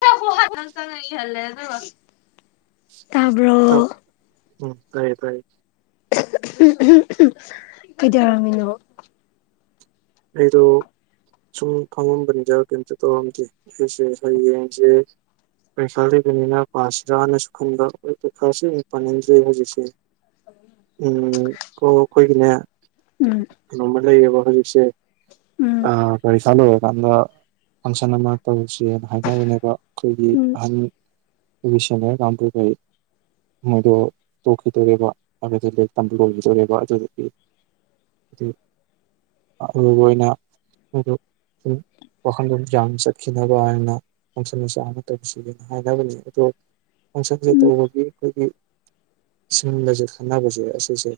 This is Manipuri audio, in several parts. [unintelligible] ꯑ [unintelligible] ꯆꯥꯛ ꯇꯥꯕꯔꯣ ꯎꯝ ꯇꯥꯏ ꯇꯥꯏ ꯀꯩꯗꯧꯔꯝꯃꯤꯅꯣ ꯑꯩꯗꯣ ꯁꯨꯝ ꯐꯝꯃꯝꯕꯅꯤꯗ ꯀꯩꯝꯇ ꯇꯧꯔꯝꯗꯦ ꯑꯩꯁꯦ ꯍꯌꯦꯡꯁꯦ ꯄꯩꯈꯥ ꯂꯩꯕꯅꯤꯅ ꯄꯥꯁꯤꯔꯥꯅꯁꯨ ꯈꯟꯕ ꯄꯩꯈꯥꯁꯦ ꯌꯥꯝ ꯄꯥꯅꯤꯡꯗ꯭ꯔꯦ ꯍꯧꯖꯤꯛꯁꯦ ꯀꯣ ꯑꯩꯈꯣꯏꯒꯤꯅꯦ ꯎꯝ ꯀꯩꯅꯣꯝꯃ ꯂꯩꯕ ꯍꯧꯖꯤꯛꯁꯦ [unintelligible] ꯎꯝ ꯌꯥꯝꯅ ꯐꯪꯁꯟ ꯑꯃ ꯇꯧ꯫ ꯑꯁꯤꯅ ꯍꯥꯏꯅꯃꯤꯕ ꯑꯩꯈꯣꯏꯒꯤ ꯎꯝ ꯑꯍꯟ ꯑꯗꯨꯒꯤ ꯁꯦꯅꯤꯌꯔ ꯀꯥꯡꯕꯨꯈꯩ ꯃꯣꯏꯗꯣ ꯇꯣꯛꯈꯤꯗꯣꯔꯦꯕ ꯍꯥꯏꯗꯤ ꯂꯥꯏꯔꯤꯛ ꯇꯝꯕ ꯂꯣꯏꯈꯤꯗꯣꯔꯦꯕ ꯑꯗꯨꯗꯒꯤ ꯑꯗꯨ꯫ ꯑꯔꯣꯏꯕ ꯑꯣꯏꯅ ꯃꯗꯨ ꯁꯨꯝ ꯋꯥꯈꯟꯗꯣ ꯌꯥꯡꯅ ꯆꯠꯈꯤꯅꯕ ꯍꯥꯏꯅ ꯐꯪꯁꯟ ꯃꯆꯥ ꯑꯃ ꯇꯧꯁꯤꯒꯦꯅ ꯍꯥꯏꯅꯕꯅꯤ ꯑꯗꯣ ꯐꯪꯁꯟꯁꯦ ꯎꯝ ꯇꯧꯕꯒꯤ ꯑꯩꯈꯣꯏꯒꯤ ꯁꯤꯟꯕꯁꯦ ꯈꯟꯅꯕꯁꯦ ꯑꯁꯤꯁꯦ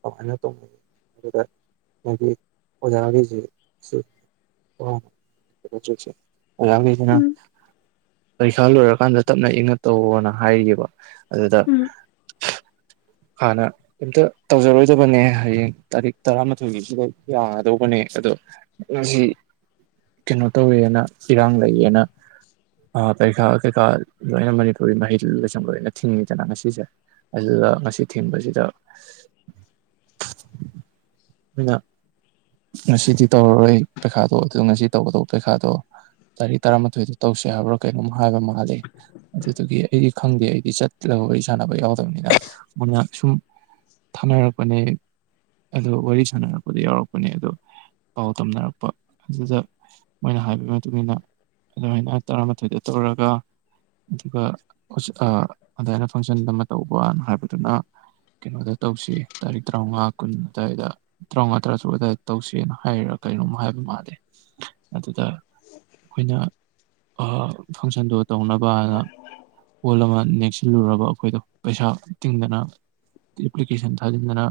ꯀꯃꯥꯏꯅ ꯇꯧꯅ ꯍꯥꯏꯕꯗ ꯍꯥꯏ ꯑꯣꯖꯥꯒꯤꯁꯤ ꯑꯣꯖꯥꯒꯤꯁꯤꯅ ꯎꯝ ꯄꯔꯤꯈꯥ ꯂꯣꯏꯔꯀꯥꯟꯗ ꯇꯞꯅ ꯏꯪꯉ ꯇꯧꯌꯣ ꯍꯥꯏꯔꯤꯑꯕ ꯑꯗꯨꯗ ꯎꯝ ꯍꯥꯟꯅ ꯀꯩꯝꯇ ꯇꯧꯖꯔꯣꯏꯗꯕꯅꯦ ꯍꯌꯦꯡ ꯇꯥꯔꯤꯛ ꯇꯔꯥ ꯑꯩꯈꯣꯏꯒꯤꯁꯤꯗ ꯌꯥꯒꯗꯧꯕꯅꯦ ꯑꯗꯣ ꯑꯩꯁꯤ ꯀꯩꯅꯣ ꯇꯧꯋꯦꯅ ꯏꯔꯥꯡ ꯂꯩꯌꯦꯅ ꯀꯩꯈꯥ ꯀꯩꯀꯥ ꯂꯣꯏꯅ ꯃꯅꯤꯄꯨꯔꯤ ꯃꯍꯩ ꯂꯣꯏꯁꯪ ꯂꯣꯏꯅ ꯊꯤꯡꯉꯤꯗꯅ ꯉꯁꯤꯁꯦ ꯑꯗꯨꯗ ꯉꯁꯤ ꯊꯤꯡꯕꯁꯤꯗ ꯑꯩꯅ ꯉꯁꯤꯗꯤ ꯇꯧꯔꯔꯣꯏ ꯄꯩꯈꯥꯗꯣ ꯑꯗꯨ ꯉꯁꯤ ꯇꯧꯒꯗꯧꯕ ꯄꯩꯈꯥꯗꯣ ꯇꯥꯔꯤꯛ ꯇꯔꯥꯃꯥꯊꯣꯏꯗ ꯇꯧꯁ ꯍꯥꯏꯕ꯭ꯔꯥ ꯀꯩꯅꯣꯝ ꯍꯥꯏꯕ ꯃꯥꯜꯂꯤ ꯑꯗꯨꯗꯨꯒꯤ ꯑꯩꯗꯤ ꯈꯪꯗꯦ ꯑꯩꯗꯤ ꯆꯠꯂꯒ ꯋꯥꯔꯤ ꯁꯥꯟꯅꯕ ꯌꯥꯎꯗꯕꯅꯤꯅ ꯃꯣꯏꯅ ꯁꯁꯨꯝ ꯊꯥꯅꯔꯛꯄꯅꯦ ꯑꯗꯨ ꯋꯥꯔꯤ ꯁꯥꯟꯅꯔꯛꯄꯗ ꯌꯥꯎꯔꯛꯄꯅꯦ ꯑꯗꯨꯗꯣ ꯄꯥꯎ ꯇꯝꯅꯔꯛꯄ ꯑꯗꯨꯗ ꯃꯣꯏꯅ ꯍꯥꯏꯕꯒꯤ ꯃꯇꯨꯡꯏꯟꯅ ꯑꯗꯨꯃꯥꯏꯅ ꯇꯔꯥꯃꯥꯊꯣꯏꯗ ꯇꯧꯔꯒ ꯑꯗꯨꯒ ꯑꯗꯨꯃꯥꯏꯅ ꯐꯪꯁꯟ ꯑꯃ ꯇꯧꯕꯅ ꯍꯥꯏꯕꯗꯨꯅ ꯀꯩꯅꯣꯗ ꯇꯧꯁꯤ ꯇꯥꯔꯤꯛ ꯇꯔꯥꯃꯉꯥ ꯀꯨꯟ ꯑꯗꯨꯋꯥꯏꯗ꯫ ꯇꯔꯥꯃꯉꯥ ꯇꯔꯥ ꯇꯔꯨꯛ ꯑꯗꯨꯋꯥꯏꯗ ꯇꯧꯁꯦꯅ ꯍꯥꯏꯔꯥ ꯀꯔꯤꯅꯣꯝ ꯍꯥꯏꯕ ꯃꯥꯜꯂꯦ ꯑꯗꯨꯗ ꯑꯩꯈꯣꯏꯅ ꯐꯪꯁꯟꯗꯣ ꯇꯧꯅꯕꯅ ꯍꯣꯜ ꯑꯃ ꯅꯦꯛꯁꯤꯜꯂꯨꯔꯕ ꯑꯩꯈꯣꯏꯗꯣ ꯄꯩꯁꯥ ꯇꯤꯡꯗꯅ ꯑꯦꯄ꯭ꯂꯤꯀꯦꯁꯟꯗ [unintelligible] ꯍꯥꯏꯖꯟꯗ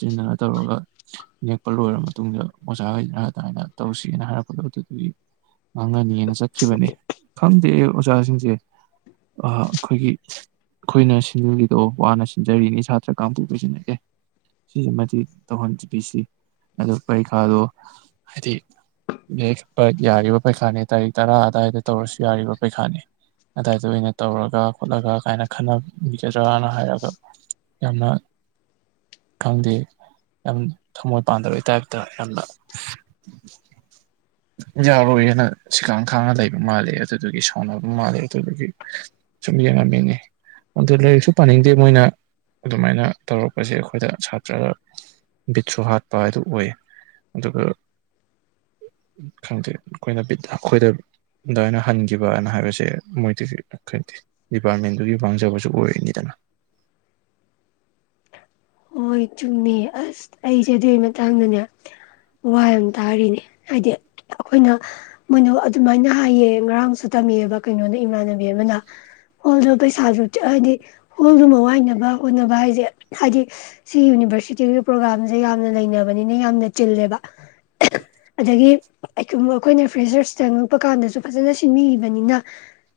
ꯆꯤꯟꯗꯅ ꯇꯧꯔꯒ ꯅꯦꯛꯄ ꯂꯣꯏꯔꯕ ꯃꯇꯨꯡꯗ ꯑꯣꯖꯥ ꯒꯩꯅ ꯑꯗꯥꯏꯅ ꯇꯧꯁꯤꯅ ꯍꯥꯏꯔꯛꯄꯗꯣ ꯑꯗꯨꯗꯒꯤ ꯉꯥꯡꯅꯅꯤꯅ ꯆꯠꯈꯤꯕꯅꯦ꯫ ꯈꯪꯗꯦ ꯑꯣꯖꯥꯁꯤꯡꯁꯦ ꯑꯩꯈꯣꯏꯒꯤ ꯑꯩꯈꯣꯏꯅ ꯁꯤꯟꯂꯤꯗꯣ ꯋꯥꯅ ꯁꯤꯟꯖꯔꯤꯅꯤ ꯁꯥꯇ꯭ꯔ ꯀꯥꯡꯕꯨꯁꯤꯅ ꯑꯦ꯫ ꯁꯤꯃꯗꯤ ꯇꯧꯍꯟꯕꯤꯁꯤ ꯑꯗꯨ ꯄꯔꯤꯈꯥꯗꯣ ꯍꯥꯏꯗꯤ ꯌꯥꯔꯤꯕ ꯄꯔꯤꯈꯥꯅꯤ ꯇꯥꯔꯤꯛ ꯇꯔꯥ ꯑꯗꯨꯗꯥꯋꯥꯏꯗ ꯇꯧꯔꯁꯨ ꯌꯥꯔꯤꯕ ꯄꯔꯤꯈꯥꯅꯤ ꯑꯗꯨꯗꯥꯏꯗ ꯑꯣꯏꯅ ꯇꯧꯔꯒ ꯈꯣꯠꯂꯒ ꯀꯥꯏꯅ ꯈꯟꯅꯕꯤꯒꯗ꯭ꯔꯅ ꯍꯥꯏꯔꯒ ꯌꯥꯝꯅ ꯈꯪꯗꯦ ꯌꯥꯝ ꯊꯃꯣꯏ ꯄꯥꯟꯗꯕꯩ ꯇꯥꯏꯞꯇ ꯌꯥꯝꯅ ꯌꯥꯔꯣꯏꯅ ꯁꯤꯈꯥꯡ ꯈꯥꯡꯅ ꯂꯩꯕ ꯃꯥꯜꯂꯦ ꯑꯗꯨꯒꯤ ꯁꯥꯎꯅꯕ ꯃꯥꯜꯂꯦ ꯑꯗꯨꯒꯤ ꯁꯨꯝ ꯌꯦꯡꯉꯝꯃꯤꯉꯤ ꯑꯗꯨ ꯂꯥꯏꯔꯤꯛꯁꯨ ꯄꯥꯅꯤꯡꯗꯦ ꯃꯣꯏꯅ ꯑꯗꯨꯃꯥꯏꯅ ꯇꯧꯔꯛꯄꯁꯦ ꯑꯩꯈꯣꯏꯗ꯫ ꯁꯥꯇ꯭ꯔ ꯕꯤꯠꯁꯨ ꯍꯥꯠꯄ ꯍꯥꯏꯗꯨ ꯑꯣꯏ ꯑꯗꯨꯒ ꯈꯪꯗꯦ ꯑꯩꯈꯣꯏꯅ ꯕꯤꯠ ꯑꯩꯈꯣꯏꯗ ꯑꯗꯨꯃꯥꯏꯅꯅ ꯍꯟꯈꯤꯕꯅ ꯍꯥꯏꯕꯁꯦ ꯃꯣꯏꯗꯥ ꯈꯪꯗꯦ ꯗꯤꯄꯥꯔꯠꯃꯦꯟꯗꯨꯒꯤ ꯃꯥꯡꯖꯕꯁꯨ ꯑꯣꯏꯅꯤꯗꯅ ꯍꯣꯏ ꯆꯨꯝꯃꯦ ꯑꯁ ꯑꯩꯁꯦ ꯑꯗꯨꯒꯤ ꯃꯇꯥꯡꯗꯅꯦ ꯋꯥ ꯌꯥꯝ ꯇꯥꯔꯤꯅꯦ ꯍꯥꯏꯗꯤ ꯑꯩꯈꯣꯏꯅ ꯃꯣꯏꯗꯨ ꯑꯗꯨꯃꯥꯏꯅ ꯍꯥꯏꯔꯛꯑꯦ ꯉꯔꯥꯡꯁꯨ ꯇꯝꯃꯛꯑꯦꯕ ꯀꯩꯅꯣꯗ ꯏꯃꯥꯟꯅꯕꯤ ꯑꯃꯅ ꯍꯣꯜꯗꯨ ꯄꯩꯁꯥꯁꯨ ꯍꯥꯏꯗꯤ ꯍꯣꯜꯗꯨꯃ ꯋꯥꯏꯅꯕ ꯍꯣꯠꯅꯕ ꯍꯥꯏꯁꯦ ꯍꯥꯏꯗꯤ ꯁꯤ ꯌꯨꯅꯤꯚꯔꯁꯤꯇꯤꯒꯤ ꯄ꯭ꯔꯣꯒꯥ꯭ꯔꯥꯝꯁꯦ ꯌꯥꯝꯅ ꯂꯩꯅꯕꯅꯤꯅ ꯌꯥꯝꯅ ꯆꯤꯜꯂꯦꯕ ꯑꯗꯒꯤ ꯑꯩꯈꯣꯏꯅ ꯐ꯭ꯔꯦꯁꯔꯁ ꯆꯪꯉꯛꯄ ꯀꯥꯟꯗꯁꯨ ꯐꯖꯅ ꯁꯤꯟꯕꯤꯈꯤꯕꯅꯤꯅ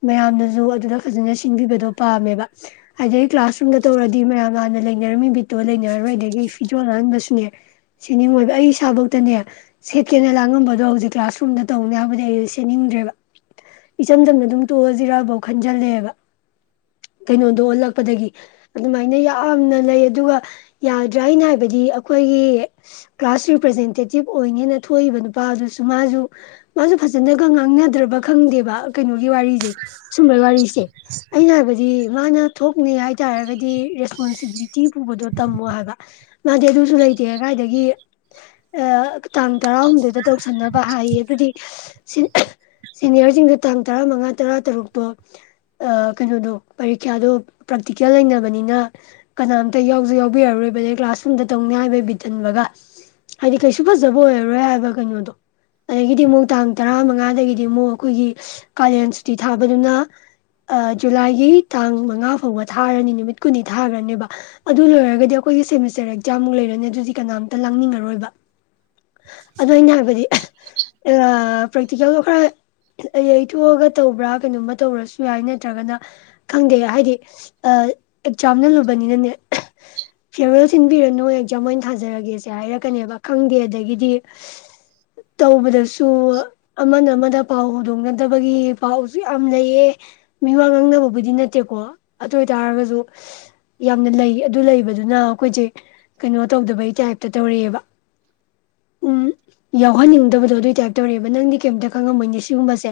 ꯃꯌꯥꯝꯅꯁꯨ ꯑꯗꯨꯗ ꯐꯖꯅ ꯁꯤꯟꯕꯤꯕꯗꯣ ꯄꯥꯝꯃꯦꯕ ꯑꯗꯩ ꯀ꯭ꯂꯥꯁꯔꯨꯝꯗ ꯇꯧꯔꯗꯤ ꯃꯌꯥꯝ ꯍꯥꯟꯅ ꯂꯩꯅꯔꯝꯃꯤ ꯕꯤꯠ ꯇꯣ ꯂꯩꯅꯔꯔꯣꯏ ꯑꯗꯒꯤ ꯐꯤꯖꯣꯜ ꯑꯍꯟꯕꯁꯨꯅꯦ ꯁꯦꯠꯅꯤꯡꯉꯣꯏꯕ ꯑꯩ ꯏꯁꯥꯐꯥꯎꯗꯅꯦ ꯁꯦꯠꯀꯦꯅ ꯂꯥꯡꯉꯝꯕꯗꯣ ꯍꯧꯖꯤꯛ ꯀ꯭ꯂꯥꯁꯔꯨꯝꯗ ꯇꯧꯅꯤ ꯍꯥꯏꯕꯗꯩ ꯁꯦꯠꯅꯤꯡꯗ꯭ꯔꯦꯕ ꯏꯆꯝ ꯆꯝꯅ ꯑꯗꯨꯝ ꯇꯣꯛꯑꯁꯤꯔꯐꯧ ꯈꯟꯖꯜꯂꯛꯑꯦꯕ ꯀꯩꯅꯣꯗꯣ ꯑꯣꯜꯂꯛꯄꯗꯒꯤ ꯑꯗꯨꯃꯥꯏꯅ ꯌꯥꯝꯅ ꯂꯩ ꯑꯗꯨꯒ ꯌꯥꯗ꯭ꯔꯥ ꯍꯥꯏꯅ ꯍꯥꯏꯕꯗꯤ ꯑꯩꯈꯣꯏꯒꯤ ꯀ꯭ꯂꯥꯁ ꯔꯤꯄ꯭ꯔꯖꯦꯟꯇꯦꯇꯤꯞ ꯑꯣꯏꯅꯤꯅ ꯊꯣꯛꯏꯕ ꯅꯨꯄꯥ ꯑꯗꯨꯁꯨ ꯃꯥꯁꯨ ꯃꯥꯁꯨ ꯐꯖꯅꯒ ꯉꯥꯡꯅꯗ꯭ꯔꯕ ꯕ ꯈꯪꯗꯦꯕ ꯀꯩꯅꯣꯒꯤ ꯋꯥꯔꯤꯁꯦ ꯁꯨꯝꯕꯩ ꯋꯥꯔꯤꯁꯦ ꯑꯩꯅ ꯍꯥꯏꯕꯗꯤ ꯃꯥꯅ ꯊꯣꯛꯅꯤ ꯍꯥꯏꯇꯥꯔꯒꯗꯤ ꯔꯦꯁꯄꯣꯟꯁꯤꯕꯤꯂꯤꯇꯤ ꯄꯨꯕꯗꯣ ꯇꯝꯃꯣ ꯍꯥꯏꯕ ꯃꯥꯗꯤ ꯑꯗꯨꯁꯨ ꯂꯩꯇꯦ ꯀꯥꯏꯗꯒꯤ ꯇꯥꯡ ꯇꯔꯥꯍꯨꯝꯗꯣꯏꯗ ꯇꯧꯁꯟꯅꯕ ꯍꯥꯏꯌꯦ ꯑꯗꯨꯗꯤ ꯁꯦꯅꯤꯌꯔꯁꯤꯡꯗꯣ ꯇꯥꯡ ꯇꯔꯥꯃꯉꯥ ꯇꯔꯥ ꯇꯔꯨꯛꯇꯣ ꯀꯩꯅꯣꯗꯣ ꯄꯔꯤꯈ꯭ꯌꯥꯗꯣ ꯄ꯭ꯔꯥꯛꯇꯤꯀꯦꯜ ꯂꯩꯅꯕꯅꯤꯅ ꯀꯅꯥꯝꯇ ꯌꯥꯎꯖꯨ ꯌꯥꯎ ꯕꯥꯔꯥꯔꯣꯏꯕ ꯑꯗꯩ ꯀ꯭ꯂꯥꯁ ꯔꯨꯝꯗ ꯇꯧꯅꯤ ꯍꯥꯏꯕꯩ ꯕꯤꯇꯍꯟꯕꯒ ꯍꯥꯏꯗꯤ ꯀꯩꯁꯨ ꯐꯖꯕ ꯑꯣꯏꯔꯔꯣꯏ ꯍꯥꯏꯕ ꯀꯩꯅꯣꯗꯣ ꯑꯗꯒꯤꯗꯤ ꯑꯃꯨꯛ ꯇꯥꯡ ꯇꯔꯥ ꯃꯉꯥꯗꯒꯤꯗꯤ ꯑꯃꯨꯛ ꯑꯩꯈꯣꯏꯒꯤ ꯀꯥꯂꯦꯟ ꯁꯨꯇꯤ ꯊꯥꯕꯗꯨꯅ ꯑ ꯖꯨꯂꯥꯏ ꯒ ꯇꯥꯡ ꯃꯉꯥ ꯐꯥꯎꯕ ꯊꯥꯔꯅꯤ ꯅꯨꯃꯤꯠ ꯀꯨꯟꯅꯤ ꯊꯥꯈ꯭ꯔꯅꯦꯕ ꯑꯗꯨ ꯂꯣꯏꯔꯒꯗꯤ ꯑꯩꯈꯣꯏꯒꯤ ꯁꯦꯃꯤꯁꯇꯔ ꯑꯦꯛꯖꯥꯝꯃꯨꯛ ꯂꯩꯔꯅꯤ ꯑꯗꯨꯗꯤ ꯀꯅꯥꯝꯇ ꯂꯥꯡꯅꯤꯡꯉꯔꯣꯏꯕ ꯑꯗꯨ ꯑꯩꯅ ꯍꯥꯏꯕꯗꯤ ꯄ꯭ꯔꯦꯛꯇꯤꯀꯦꯜꯗꯣ ꯈꯔ ꯌꯩꯊꯣꯛꯑꯒ ꯇꯧꯕ꯭ꯔꯥ ꯀꯩꯅꯣꯃ ꯇꯧꯔꯁꯨ ꯌꯥꯏ ꯅꯠꯇ꯭ꯔꯒꯅ ꯈꯪꯗꯦ ꯍꯥꯏꯗꯤ ꯑꯦꯛꯖꯥꯝꯅ ꯂꯨꯕꯅꯤꯅꯅꯦ ꯐꯤꯌꯔꯜ ꯁꯤꯟꯕꯤꯔꯅꯨ ꯑꯦꯛꯖꯥꯝ ꯑꯣꯏꯅ ꯊꯥꯖꯔꯒꯦꯁꯦ ꯍꯥꯏꯔꯛꯀꯅꯦꯕ ꯈꯪꯗꯦ ꯑꯗꯒꯤꯗꯤ ꯇꯧꯕꯗꯁꯨ ꯑꯃꯅ ꯑꯃꯗ ꯄꯥꯎ ꯍꯧꯨꯗꯣꯡꯅꯗꯕꯒꯤ ꯄꯥꯎꯁꯨ ꯌꯥꯝ ꯂꯩꯌꯦ ꯃꯤ ꯋꯥ ꯉꯥꯡꯅꯕꯕꯨꯗꯤ ꯅꯠꯇꯦꯀꯣ ꯑꯗꯨ ꯑꯣꯏꯇꯥꯔꯒꯁꯨ ꯌꯥꯝꯅ ꯂꯩ ꯑꯗꯨ ꯂꯩꯕꯗꯨ ꯑꯗꯨꯅ ꯑꯩꯈꯣꯏꯁꯦ ꯀꯩꯅꯣ ꯇꯧꯗꯕꯩ ꯇꯥꯏꯞꯇ ꯇꯧꯔꯛꯑꯦꯕ ꯎꯝ ꯌꯥꯎꯍꯟꯅꯤꯡꯗꯕꯗꯣ ꯑꯗꯨꯏ ꯇꯥꯏꯞꯇ ꯇꯧꯔꯛꯑꯦꯕ ꯅꯪꯗꯤ ꯀꯩꯝꯇ ꯈꯪꯉꯝꯃꯣꯏꯅꯦ ꯁꯤꯒꯨꯝꯕꯁꯦ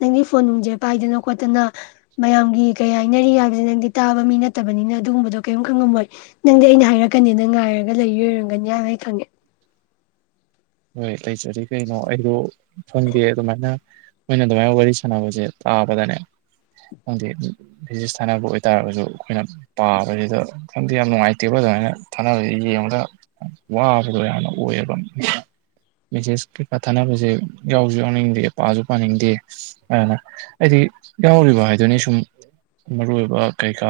ꯅꯪꯗꯤ ꯐꯣꯟ ꯅꯨꯡꯁꯦ ꯄꯥꯏꯗꯅ ꯈꯣꯠꯇꯅ ꯃꯌꯥꯝꯒꯤ ꯀꯩ ꯍꯥꯏꯅꯔꯤ ꯍꯥꯏꯕꯁꯦ ꯅꯪꯗꯤ ꯇꯥꯕ ꯃꯤ ꯅꯠꯇꯕꯅꯤꯅ ꯑꯗꯨꯒꯨꯝꯕꯗꯣ ꯀꯩꯝꯇ ꯈꯪꯉꯝꯃꯣꯏ ꯒ ꯂꯩ ꯑꯣꯏꯔꯝꯒꯅꯤ ꯌꯥꯅ ꯑꯩ ꯊꯪꯉꯦ ꯍꯣꯏ ꯂꯩꯇ꯭ꯔꯗꯤ ꯀꯩꯅꯣ ꯑꯩꯗꯣ ꯈꯪꯗꯦ ꯑꯗꯨꯃꯥꯏꯅ ꯃꯣꯏꯅ ꯑꯗꯨꯃꯥꯏꯅ ꯋꯥꯔꯤ ꯁꯥꯟꯅꯕꯁꯦ ꯇꯥꯕꯗꯅꯦ ꯈꯪꯗꯦ ꯐꯤꯖꯤꯛꯁ ꯊꯥꯅꯕ ꯑꯣꯏꯇꯥꯥꯔꯒꯁꯨ ꯑꯩꯈꯣꯏꯅ ꯄꯥꯕꯁꯤꯗ ꯈꯪꯗꯦ ꯌꯥꯝ ꯅꯨꯡꯉꯥꯏꯇꯦꯕ ꯑꯗꯨꯃꯥꯏꯅ ꯊꯥꯅꯕꯁꯤ ꯌꯦꯡꯉꯒ ꯋꯥꯕꯗꯣ ꯌꯥꯝꯅ ꯑꯣꯏꯌꯦꯕ ꯃꯦꯁꯦꯁ ꯀꯩꯀꯥ ꯊꯥꯅꯕꯁꯦ ꯌꯥꯎꯁꯨ ꯌꯥꯎꯅꯤꯡꯗꯦ ꯄꯥꯁꯨ ꯄꯥꯅꯤꯡꯗꯦ ꯑꯗꯨꯅ ꯍꯥꯏꯗꯤ ꯌꯥꯎꯔꯤꯕ ꯍꯥꯏꯗꯨꯅꯤ ꯁꯨꯝ ꯃꯔꯨ ꯑꯣꯏꯕ ꯀꯩꯀꯥ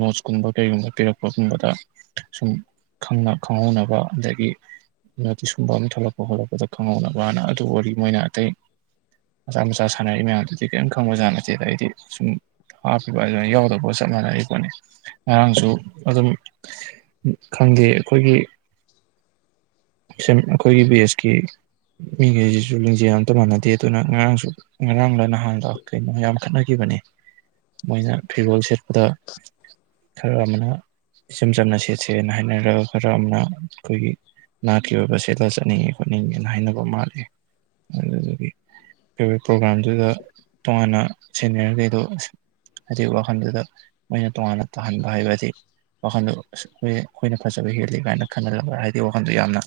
ꯅꯣꯠꯁꯀꯨꯝꯕ ꯀꯩꯒꯨꯝꯕ ꯄꯤꯔꯛꯄꯒꯨꯝꯕꯗ ꯁꯨꯝ ꯈꯪꯍꯧꯅꯕ ꯑꯗꯒꯤ ꯅꯣꯇꯤꯁꯀꯨꯝꯕ ꯑ ꯊꯣꯛꯂꯛꯄ ꯈꯣꯠꯂꯛꯄꯗ ꯈꯪꯍꯧꯅꯕꯅ ꯑꯗꯨ ꯑꯣꯏꯗꯤ ꯃꯣꯏꯅ ꯑꯇꯩ ꯃꯆꯥ ꯃꯆꯥ ꯁꯥꯟꯅꯏ ꯃꯌꯥꯝꯗꯨꯗꯤ ꯀꯔꯤꯝ ꯈꯪꯕꯖꯥꯠ ꯅꯠꯇꯦꯗ ꯑꯩꯗꯤ ꯁꯨꯝ ꯍꯥꯞꯄꯤꯕ ꯑꯗꯨꯃ ꯌꯥꯎꯗꯕ ꯆꯞ ꯃꯥꯟꯅꯏ ꯄꯣꯠꯅꯤ ꯉꯔꯥꯡꯁꯨ ꯑꯗꯨꯝ ꯈꯪꯗꯦ ꯑꯩꯈꯣꯏꯒꯤ ꯑꯩꯈꯣꯏꯒꯤ ꯕꯦꯖꯀꯤ ꯃꯤꯈꯩꯁꯤꯁꯨ ꯂꯤꯡꯖꯦꯜ ꯑꯝꯇ ꯃꯥꯟꯅꯗꯦ ꯑꯗꯨꯅ ꯉꯔꯥꯡꯁꯨ ꯉꯔꯥꯡꯗ ꯅꯍꯥꯟꯒ ꯀꯩꯅꯣ ꯌꯥꯝ ꯈꯠꯅꯈꯤꯕꯅꯤ ꯃꯣꯏꯅ ꯐꯤꯔꯣꯜ ꯁꯦꯠꯄꯗ ꯈꯔ ꯑꯃꯅ ꯏꯆꯝ ꯆꯝꯅ ꯁꯦꯠꯁꯦꯅ ꯍꯥꯏꯅꯔꯒ ꯈꯔ ꯑꯃꯅ ꯑꯩꯈꯣꯏꯒꯤ ꯅꯥꯠꯀꯤ ꯑꯣꯏꯕꯦ ꯁꯗ ꯆꯠꯅꯤꯡꯉꯦ ꯈꯣꯠꯅꯤꯡꯉꯦꯅ ꯍꯥꯏꯅꯕ ꯃꯥꯂꯦ ꯑꯗꯨꯗꯒꯤ ꯄ꯭ꯔꯣꯒꯥꯝꯗꯨꯗ ꯇꯣꯉꯥꯟꯅ ꯁꯦꯅꯤꯌꯔꯈꯩꯗꯨꯣ ꯍꯥꯏꯗꯤ ꯋꯥꯈꯜꯗꯨꯗ ꯃꯣꯏꯅ ꯇꯣꯉꯥꯟꯅ ꯇꯥꯍꯟꯕ ꯍꯥꯏꯕꯗꯤ ꯋꯥꯈꯟꯗꯨ ꯑꯩꯈꯣꯏꯅ ꯐꯖꯕ ꯍꯦꯜꯂꯤ ꯀꯥꯏꯅ ꯈꯟꯍꯜꯂꯒ ꯍꯥꯏꯗꯤ ꯋꯥꯈꯟꯗ ꯌꯥꯝꯅ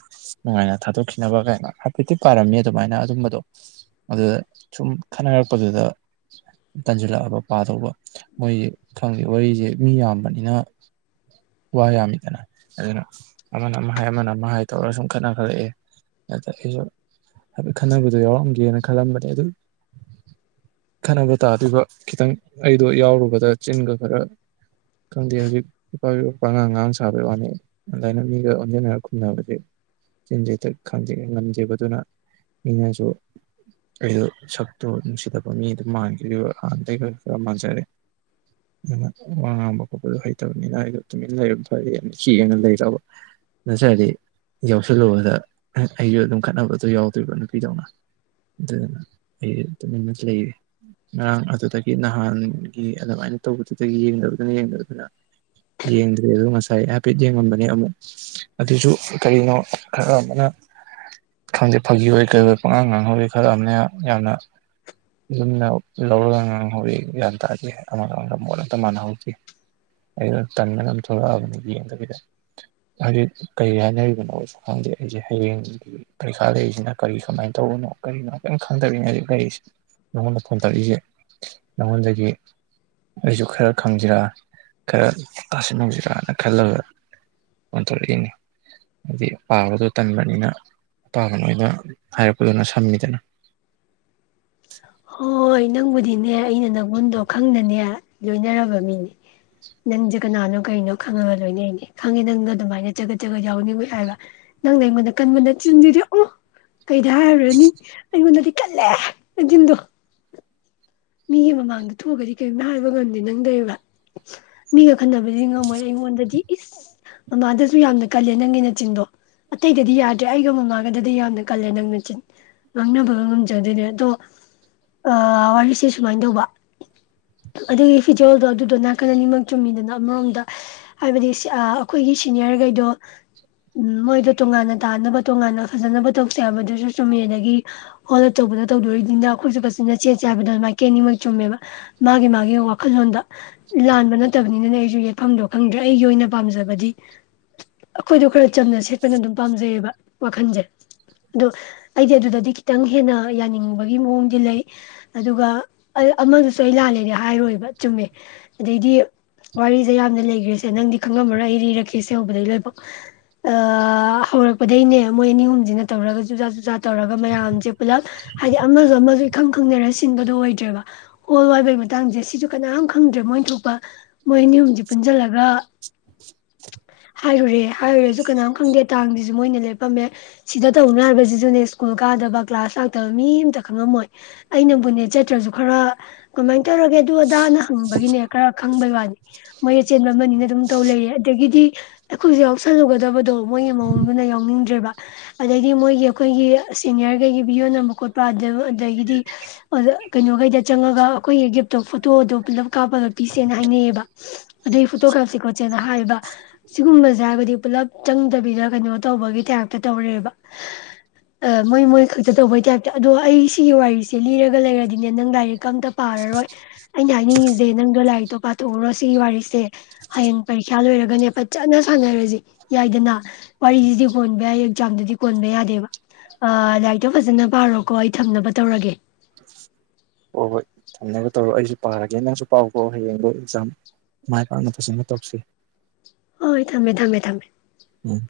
ꯅꯨꯡꯉꯥꯏꯅ ꯊꯥꯗꯣꯛꯈꯤꯅꯕ ꯀꯥꯏꯅ ꯍꯥꯏꯐꯦꯠꯇꯤ ꯄꯥꯔꯝꯃꯦ ꯑꯗꯨꯃꯥꯏꯅ ꯑꯗꯨꯝꯕꯗꯣ ꯑꯗꯨꯗ ꯁꯨꯝ ꯈꯅꯔꯛꯄꯗꯨꯗ ꯇꯟꯁꯤꯜꯂꯛꯑꯕ ꯄꯥꯗꯧꯕ ꯃꯣꯏꯁ ꯈꯪꯗꯦ ꯋꯥꯔꯤꯁꯦ ꯃꯤ ꯌꯥꯝꯕꯅꯤꯅ ꯋꯥ ꯌꯥꯝꯃꯤꯗꯅ ꯑꯗꯨꯅ ꯑꯃꯅ ꯑꯃ ꯍꯥꯏ ꯑꯃꯅ ꯑꯃ ꯍꯥꯏ ꯇꯧꯔꯒ ꯁꯨꯝ ꯈꯠꯅꯈꯠꯂꯛꯑꯦ ꯑꯗ ꯑꯩꯁꯨ ꯍꯥꯏꯦꯠ ꯈꯠꯅꯕꯗꯣ ꯌꯥꯎꯔꯝꯒꯦꯅ ꯈꯜꯂꯝꯕꯅꯦ ꯑꯗꯨ ꯈꯠꯅꯕ ꯇꯥꯗꯣꯏꯕ ꯈꯤꯇꯪ ꯑꯩꯗꯣ ꯌꯥꯎꯔꯨꯕꯗ ꯆꯤꯟꯒ ꯈꯔ ꯈꯪꯗꯦ ꯍꯧꯖꯤꯛ ꯏꯄꯥꯄꯤ ꯃꯄꯥꯒꯥꯡ ꯑꯉꯥꯡ ꯁꯥꯕꯩ ꯋꯥꯅꯤ ꯑꯗꯨꯃꯥꯏꯅ ꯃꯤꯒ ꯑꯣꯟꯁꯤꯟꯅꯔ ꯈꯨꯝꯅꯕꯁꯦ ꯆꯤꯟꯖꯦ ꯈꯥꯡꯖꯦ ꯉꯝꯖꯦꯕꯗꯨꯅ ꯃꯤꯅꯁꯨ ꯑꯩꯗꯣ ꯁꯛꯇꯨ ꯅꯨꯡꯁꯤꯗꯕ ꯃꯤꯗ ꯃꯥꯟꯈꯤ ꯑꯥꯟꯅꯗꯒꯤꯩ ꯈꯔ ꯈꯔ ꯃꯥꯟꯖꯔꯦ ꯑꯗꯨꯅ ꯋꯥ ꯉꯥꯡꯕ ꯈꯣꯠꯄꯗꯣ ꯍꯩꯇꯕꯅꯤꯅ ꯑꯩꯗꯣ ꯇꯨꯃꯤꯟꯅ ꯂꯩꯔꯝ ꯐꯔꯗꯤ ꯌꯥꯝ ꯍꯦꯡꯅ ꯂꯩꯔꯕ ꯅꯆꯗꯤ ꯌꯥꯎꯁꯜꯂꯨꯕꯗ ꯑꯩꯁꯨ ꯑꯗꯨꯝ ꯈꯠꯅꯕꯗꯣ ꯌꯥꯎꯗ꯭ꯔꯤꯕ ꯅꯨꯄꯤꯗꯧꯅ ꯑꯗꯨꯅ ꯑꯩ ꯇꯨꯃꯤꯟꯅ ꯂꯩꯌꯦ ꯉꯔꯥꯡ ꯑꯗꯨꯗꯒꯤ ꯅꯍꯥꯟꯒꯤ ꯑꯗꯨꯃꯥꯏꯅ ꯇꯧꯕꯗꯨꯗꯒꯤ ꯌꯦꯡꯗꯕꯗꯨꯅ ꯌꯦꯡꯗꯕꯗꯨꯅ ꯌꯦꯡꯗ꯭ꯔꯦ ꯑꯗꯣ ꯉꯁꯥꯏ ꯍꯥꯏꯐꯦꯠ ꯌꯦꯡꯉꯝꯕꯅꯦ ꯑꯃꯨꯛ ꯑꯗꯨꯁꯨ ꯀꯔꯤꯅꯣ ꯈꯔ ꯑꯃꯅ ꯈꯪꯗꯦ ꯐꯥꯒꯤ ꯑꯣꯏ ꯀꯔꯤ ꯑꯣꯏꯣꯏ ꯄꯪꯉꯥꯡ ꯉꯥꯡꯍꯧꯋꯤ ꯈꯔ ꯑꯃꯅ ꯌꯥꯝꯅ ꯂꯨꯝꯅ ꯂꯧꯔꯒ ꯉꯥꯡꯍꯧꯋꯤ ꯒ꯭ꯌꯥꯟ ꯇꯥꯗꯦ ꯑꯃꯒ ꯑꯃꯒ ꯃꯣꯠ ꯑꯝꯇ ꯃꯥꯟꯅꯍꯧꯗꯦ ꯑꯩ ꯇꯟꯅ ꯑꯗꯨ ꯊꯣꯛꯂꯛꯑꯕꯅꯤ ꯌꯦꯡꯗꯕꯤꯗ ꯍꯧꯖꯤꯛ ꯀꯔꯤ ꯍꯥꯏꯅꯔꯤꯕ ꯀꯣꯁꯨ ꯈꯪꯗꯦ ꯑꯩꯁꯦ ꯍꯌꯦꯡꯒꯤ ꯄꯔꯤꯈꯥ ꯂꯩꯔꯤꯁꯤꯅ ꯀꯔꯤ ꯁꯨꯃꯥꯏꯅ ꯇꯧꯕꯅꯣ ꯀꯔꯤꯅꯣ ꯀꯔꯤꯝ ꯈꯪꯗꯕꯅ ꯍꯧꯖꯤꯛ ꯂꯩꯔꯤꯁꯦ ꯅꯉꯣꯟꯗ ꯐꯣꯟ ꯇꯧꯔꯛꯏꯁꯦ ꯅꯉꯣꯟꯗꯒꯤ ꯑꯩꯁꯨ ꯈꯔ ꯈꯪꯁꯤꯔ ꯈꯔ ꯇꯥꯁꯤ ꯧꯁꯤ ꯀꯥꯅ ꯈꯜꯂꯕ ꯑꯣꯊꯔ ꯏꯅꯤ ꯍꯥꯏꯗꯤ ꯄꯥꯕꯗꯣ ꯇꯟꯕꯅꯤꯅ ꯑꯄꯥꯕ ꯅꯣꯏ ꯑꯣꯏꯅ ꯍꯥꯏꯔꯛꯄꯗꯨꯅ ꯁꯝꯃꯤꯗꯅ ꯍꯣꯏ ꯅꯪꯕꯨꯗꯤꯅꯦ ꯑꯩꯅ ꯅꯪꯉꯣꯟꯗꯣ ꯈꯪꯅꯅꯦ ꯂꯣꯏꯅꯔꯕ ꯃꯤꯅꯦ ꯅꯪꯁꯦ ꯀꯅꯥꯅꯣ ꯀꯩꯅꯣ ꯈꯪꯉꯒ ꯂꯣꯏꯅꯔꯤꯅꯦ ꯈꯪꯉꯦ ꯅꯪꯅ ꯑꯗꯨꯃꯥꯏꯅ ꯆꯒꯠ ꯆꯒꯠ ꯌꯥꯎꯅꯤꯡꯉꯣꯏ ꯍꯥꯏꯕ ꯅꯪꯅ ꯑꯩꯉꯣꯟꯗ ꯀꯟꯕꯅ ꯆꯤꯟꯁꯤꯔꯑꯣ ꯀꯩꯗ ꯍꯥꯏꯔꯨꯔꯅꯤ ꯑꯩꯉꯣꯟꯗꯗꯤ ꯂꯦ ꯖꯤꯗꯨꯣ ꯃꯤꯒꯤ ꯃꯃꯥꯡꯗ ꯊꯣꯛꯑꯒꯗꯤ ꯀꯔꯤꯝꯅ ꯍꯥꯏꯕ ꯉꯝꯗꯦ ꯅꯪꯗꯣꯏꯒ ꯃꯤꯒ ꯈꯟꯅꯕꯗꯤ ꯉꯝꯃꯣꯏ ꯑꯩꯉꯣꯟꯗꯗꯤ ꯏꯁ ꯃꯃꯥꯗꯁꯨ ꯌꯥꯝꯅ ꯀꯜꯂꯦ ꯅꯪꯒꯤ ꯅꯆꯤꯟꯗꯣ ꯑꯇꯩꯗꯗꯤ ꯌꯥꯗ꯭ꯔꯦ ꯑꯩꯒ ꯃꯃꯥꯒꯗꯗꯤ ꯌꯥꯝꯅ ꯀꯜꯂꯦ ꯅꯪꯅꯆꯤꯟ ꯉꯥꯡꯅꯕ ꯉꯝꯖꯗꯣꯏꯅꯦ ꯑꯗꯣ ꯋꯥꯔꯤꯁꯦ ꯑꯗꯨꯃꯥꯏꯅ ꯇꯧꯕ ꯑꯗꯨꯒꯤ ꯐꯤꯖꯣꯜꯗꯣ ꯑꯗꯨꯗꯣ ꯅꯥꯀꯟ ꯑꯅꯤꯃꯛ ꯆꯨꯝꯃꯤꯗꯅ ꯑꯃꯔꯣꯝꯗ ꯍꯥꯏꯕꯗꯤ ꯑꯩꯈꯣꯏꯒꯤ ꯁꯤꯅꯤꯌꯔꯈꯩꯗꯣ ꯃꯣꯏꯗꯣ ꯇꯣꯉꯥꯟꯅ ꯇꯥꯅꯕ ꯇꯣꯉꯥꯟꯅ ꯐꯖꯅꯕ ꯄꯨ ꯇꯧꯁꯦ ꯍꯥꯏꯕꯗꯨꯁꯨ ꯆꯨꯝꯃꯤ ꯑꯗꯒꯤ ꯍꯣꯜ ꯑꯆꯧꯕꯗ ꯇꯧꯗꯣꯔꯤꯅꯤꯅ ꯑꯩꯈꯣꯏꯁꯨ ꯀꯆꯟꯅ ꯆꯦꯠꯁꯦ ꯍꯥꯏꯕꯗꯣꯥꯏ ꯀꯦꯅꯤꯃꯛ ꯆꯨꯝꯃꯦꯕ ꯃꯥꯒꯤ ꯃꯥꯒꯤ ꯋꯥꯈꯜꯂꯣꯟꯗ ꯂꯥꯟꯕ ꯅꯠꯇꯕꯅꯤꯅꯅꯦ ꯑꯩꯁꯨ ꯌꯦꯛꯐꯝꯗꯣ ꯈꯪꯗ꯭ꯔꯦ ꯑꯩꯒꯤ ꯑꯣꯏꯅ ꯄꯥꯝꯖꯕꯗꯤ ꯑꯩꯈꯣꯏꯗꯣ ꯈꯔ ꯆꯝꯅ ꯁꯦꯠꯄꯅ ꯑꯗꯨꯝ ꯄꯥꯝꯖꯩꯑꯕ ꯋꯥꯈꯟꯁꯦ ꯑꯗꯣ ꯑꯩꯗꯤ ꯑꯗꯨꯗꯗꯤ ꯈꯤꯇꯪ ꯍꯦꯟꯅ ꯌꯥꯅꯤꯡꯕꯒꯤ ꯃꯑꯣꯡꯗꯤ ꯂꯩ ꯑꯗꯨꯒ ꯑꯃꯗꯨꯁꯨ ꯑꯩ ꯂꯥꯜꯂꯦꯅꯦ ꯍꯥꯏꯔꯣꯏꯕ ꯆꯨꯝꯃꯦ ꯑꯗꯩꯗꯤ ꯋꯥꯔꯤꯁꯦ ꯌꯥꯝꯅ ꯂꯩꯈ꯭ꯔꯤꯁꯦ ꯅꯪꯗꯤ ꯈꯪꯉꯝꯃꯔꯣꯏ ꯑꯩ ꯂꯤꯔꯛꯈꯤꯦꯁꯦ ꯍꯧꯕꯗꯒꯤꯩ ꯂꯣꯏꯕꯛ ꯍꯧꯔꯛꯄꯗꯒꯤꯩꯅꯦ ꯃꯣꯏ ꯑꯅꯤ ꯑꯍꯨꯝꯁꯤꯅ ꯇꯧꯔꯒ ꯆꯨꯖꯥ ꯆꯨꯖꯥ ꯇꯧꯔꯒ ꯃꯌꯥꯝꯁꯦ ꯄꯨꯂꯞ ꯍꯥꯏꯗꯤ ꯑꯃꯁꯨ ꯑꯃꯁꯨ ꯏꯈꯪ ꯈꯪꯅꯔ ꯁꯤꯟꯕꯗꯣ ꯑꯣꯏ ꯍ ꯋꯥꯏꯕꯒꯤ ꯃꯇꯥꯡꯁꯦ ꯁꯤꯁꯨ ꯀꯅꯥꯝ ꯈꯪꯗ꯭ꯔꯦ ꯃꯣꯏ ꯊꯣꯛꯄ ꯃꯣꯏ ꯅꯤ ꯄꯨꯂ ꯍꯥꯏꯔꯨꯔꯦ ꯍꯥꯏꯔꯨꯔꯁꯨ ꯀꯅꯥꯝ ꯈꯪꯗꯦ ꯇꯥꯡꯁꯤꯁꯨ ꯃꯣꯏꯅ ꯂꯦꯞꯄꯝꯃꯦ ꯁꯤꯗ ꯇꯧꯅ ꯍꯥꯏꯕꯁꯤꯁꯨꯅꯦ ꯁꯀꯨꯜ ꯀꯥꯗꯕ ꯀ꯭ꯂꯥꯁ ꯂꯥꯛꯇꯕ ꯃꯤ ꯑꯃꯇ ꯈꯪꯂꯝꯝꯃꯣꯏ ꯑꯩꯅꯕꯨꯟꯅ ꯆꯠꯇ꯭ꯔꯁꯨ ꯈꯔ ꯀꯃꯥꯏꯅ ꯇꯧꯔꯒꯦ ꯑꯗꯨ ꯑꯗꯥꯅ ꯍꯪꯕꯒꯤꯅꯦ ꯈꯔ ꯈꯪꯕꯩ ꯋꯥꯅꯤ ꯃꯣꯏ ꯑ ꯆꯦꯟꯕ ꯑꯃꯅꯤꯅ ꯑꯗꯨꯝ ꯇꯧ ꯂꯩꯌꯦ ꯑꯗꯒꯤꯗꯤ ꯑꯩꯈꯣꯏꯁꯨꯦ ꯌꯥꯎꯁꯜꯂꯨꯒꯗꯕꯗꯣ ꯃꯣꯏꯒꯤ ꯃꯑꯣꯡꯗꯨꯅ ꯌꯥꯎꯅꯤꯡꯗ꯭ꯔꯦꯕ ꯑꯗꯩꯗꯤ ꯃꯣꯏꯒꯤ ꯑꯩꯈꯣꯏꯒꯤ ꯁꯦꯅꯤꯌꯔꯈꯩꯒꯤ ꯕꯤꯌꯣꯟ ꯅꯕ ꯈꯣꯠꯄ ꯑꯗꯒꯤꯗꯤ ꯀꯩꯅꯣꯈꯩꯗ ꯆꯪꯉꯒ ꯑꯩꯈꯣꯏꯒꯤ ꯒꯤꯞꯇ ꯐꯣꯇꯣꯗꯣ ꯄꯨꯜꯂꯞ ꯀꯥꯞꯄꯒ ꯄꯤꯁꯦꯅ ꯍꯥꯏꯅꯩꯌꯦꯕ ꯑꯗꯨꯩ ꯐꯣꯇꯣ ꯀꯥꯞꯁꯦ ꯈꯣꯠꯁꯦꯅ ꯍꯥꯏꯌꯦꯕ ꯁꯤꯒꯨꯝꯕꯁꯦ ꯍꯥꯏꯔꯒꯗꯤ ꯄꯨꯜꯂꯞ ꯆꯪꯗꯕꯤꯗ ꯀꯩꯅꯣ ꯇꯧꯕꯒꯤ ꯇꯥꯏꯞꯇ ꯇꯧꯔꯦꯕ ꯃꯣꯏ ꯃꯣꯏ ꯈꯛꯇ ꯇꯧꯕꯒꯤ ꯇꯥꯏꯞꯇ ꯑꯗꯣ ꯑꯩ ꯁꯤꯒꯤ ꯋꯥꯔꯤꯁꯦ ꯂꯤꯔꯒ ꯂꯩꯔꯗꯤ ꯅꯦ ꯅꯪ ꯂꯥꯏꯔꯤꯛ ꯑꯝꯇ ꯄꯥꯔꯔꯣꯏ ꯑꯩꯅ ꯍꯥꯏꯅꯤꯡꯉꯤꯁꯦ ꯅꯪꯗꯣ ꯂꯥꯏꯔꯤꯛꯇꯣ ꯄꯥꯊꯣꯛꯎꯔꯣ ꯁꯤꯒꯤ ꯋꯥꯔꯤꯁꯦ ꯍꯌꯦꯡ ꯄꯔꯤꯈ꯭ꯌꯥ ꯂꯣꯏꯔꯒꯅꯦ ꯐꯖꯅ ꯁꯥꯟꯅꯔꯁꯤꯦ ꯌꯥꯏꯗꯅ ꯋꯥꯔꯤꯁꯤꯗꯤ ꯀꯣꯟꯕ ꯌꯥꯏ ꯑꯦꯛꯖꯥꯝꯗꯨꯗꯤ ꯀꯣꯟꯕ ꯌꯥꯗꯦꯕ ꯂꯥꯏꯔꯤꯛꯇꯣ ꯐꯖꯅ ꯄꯥꯔꯣꯀꯣ ꯑꯩ ꯊꯝꯅꯕ ꯇꯧꯔꯒꯦ ꯁꯝꯅꯕ ꯇꯧꯔꯣ ꯑꯩꯁꯨ ꯄꯥꯔꯒꯦ ꯅꯪꯁꯨ ꯄꯥꯎꯈꯣ ꯍꯌꯦꯡꯗꯣ ꯑꯦꯛꯖꯥꯝ ꯃꯥꯏ ꯄꯥꯛꯅ ꯐꯖꯅ ꯇꯧꯁꯤ ꯍꯣꯏ ꯊꯝꯃꯦ ꯊꯝꯃꯦ ꯊꯝꯃꯦ ꯎꯝ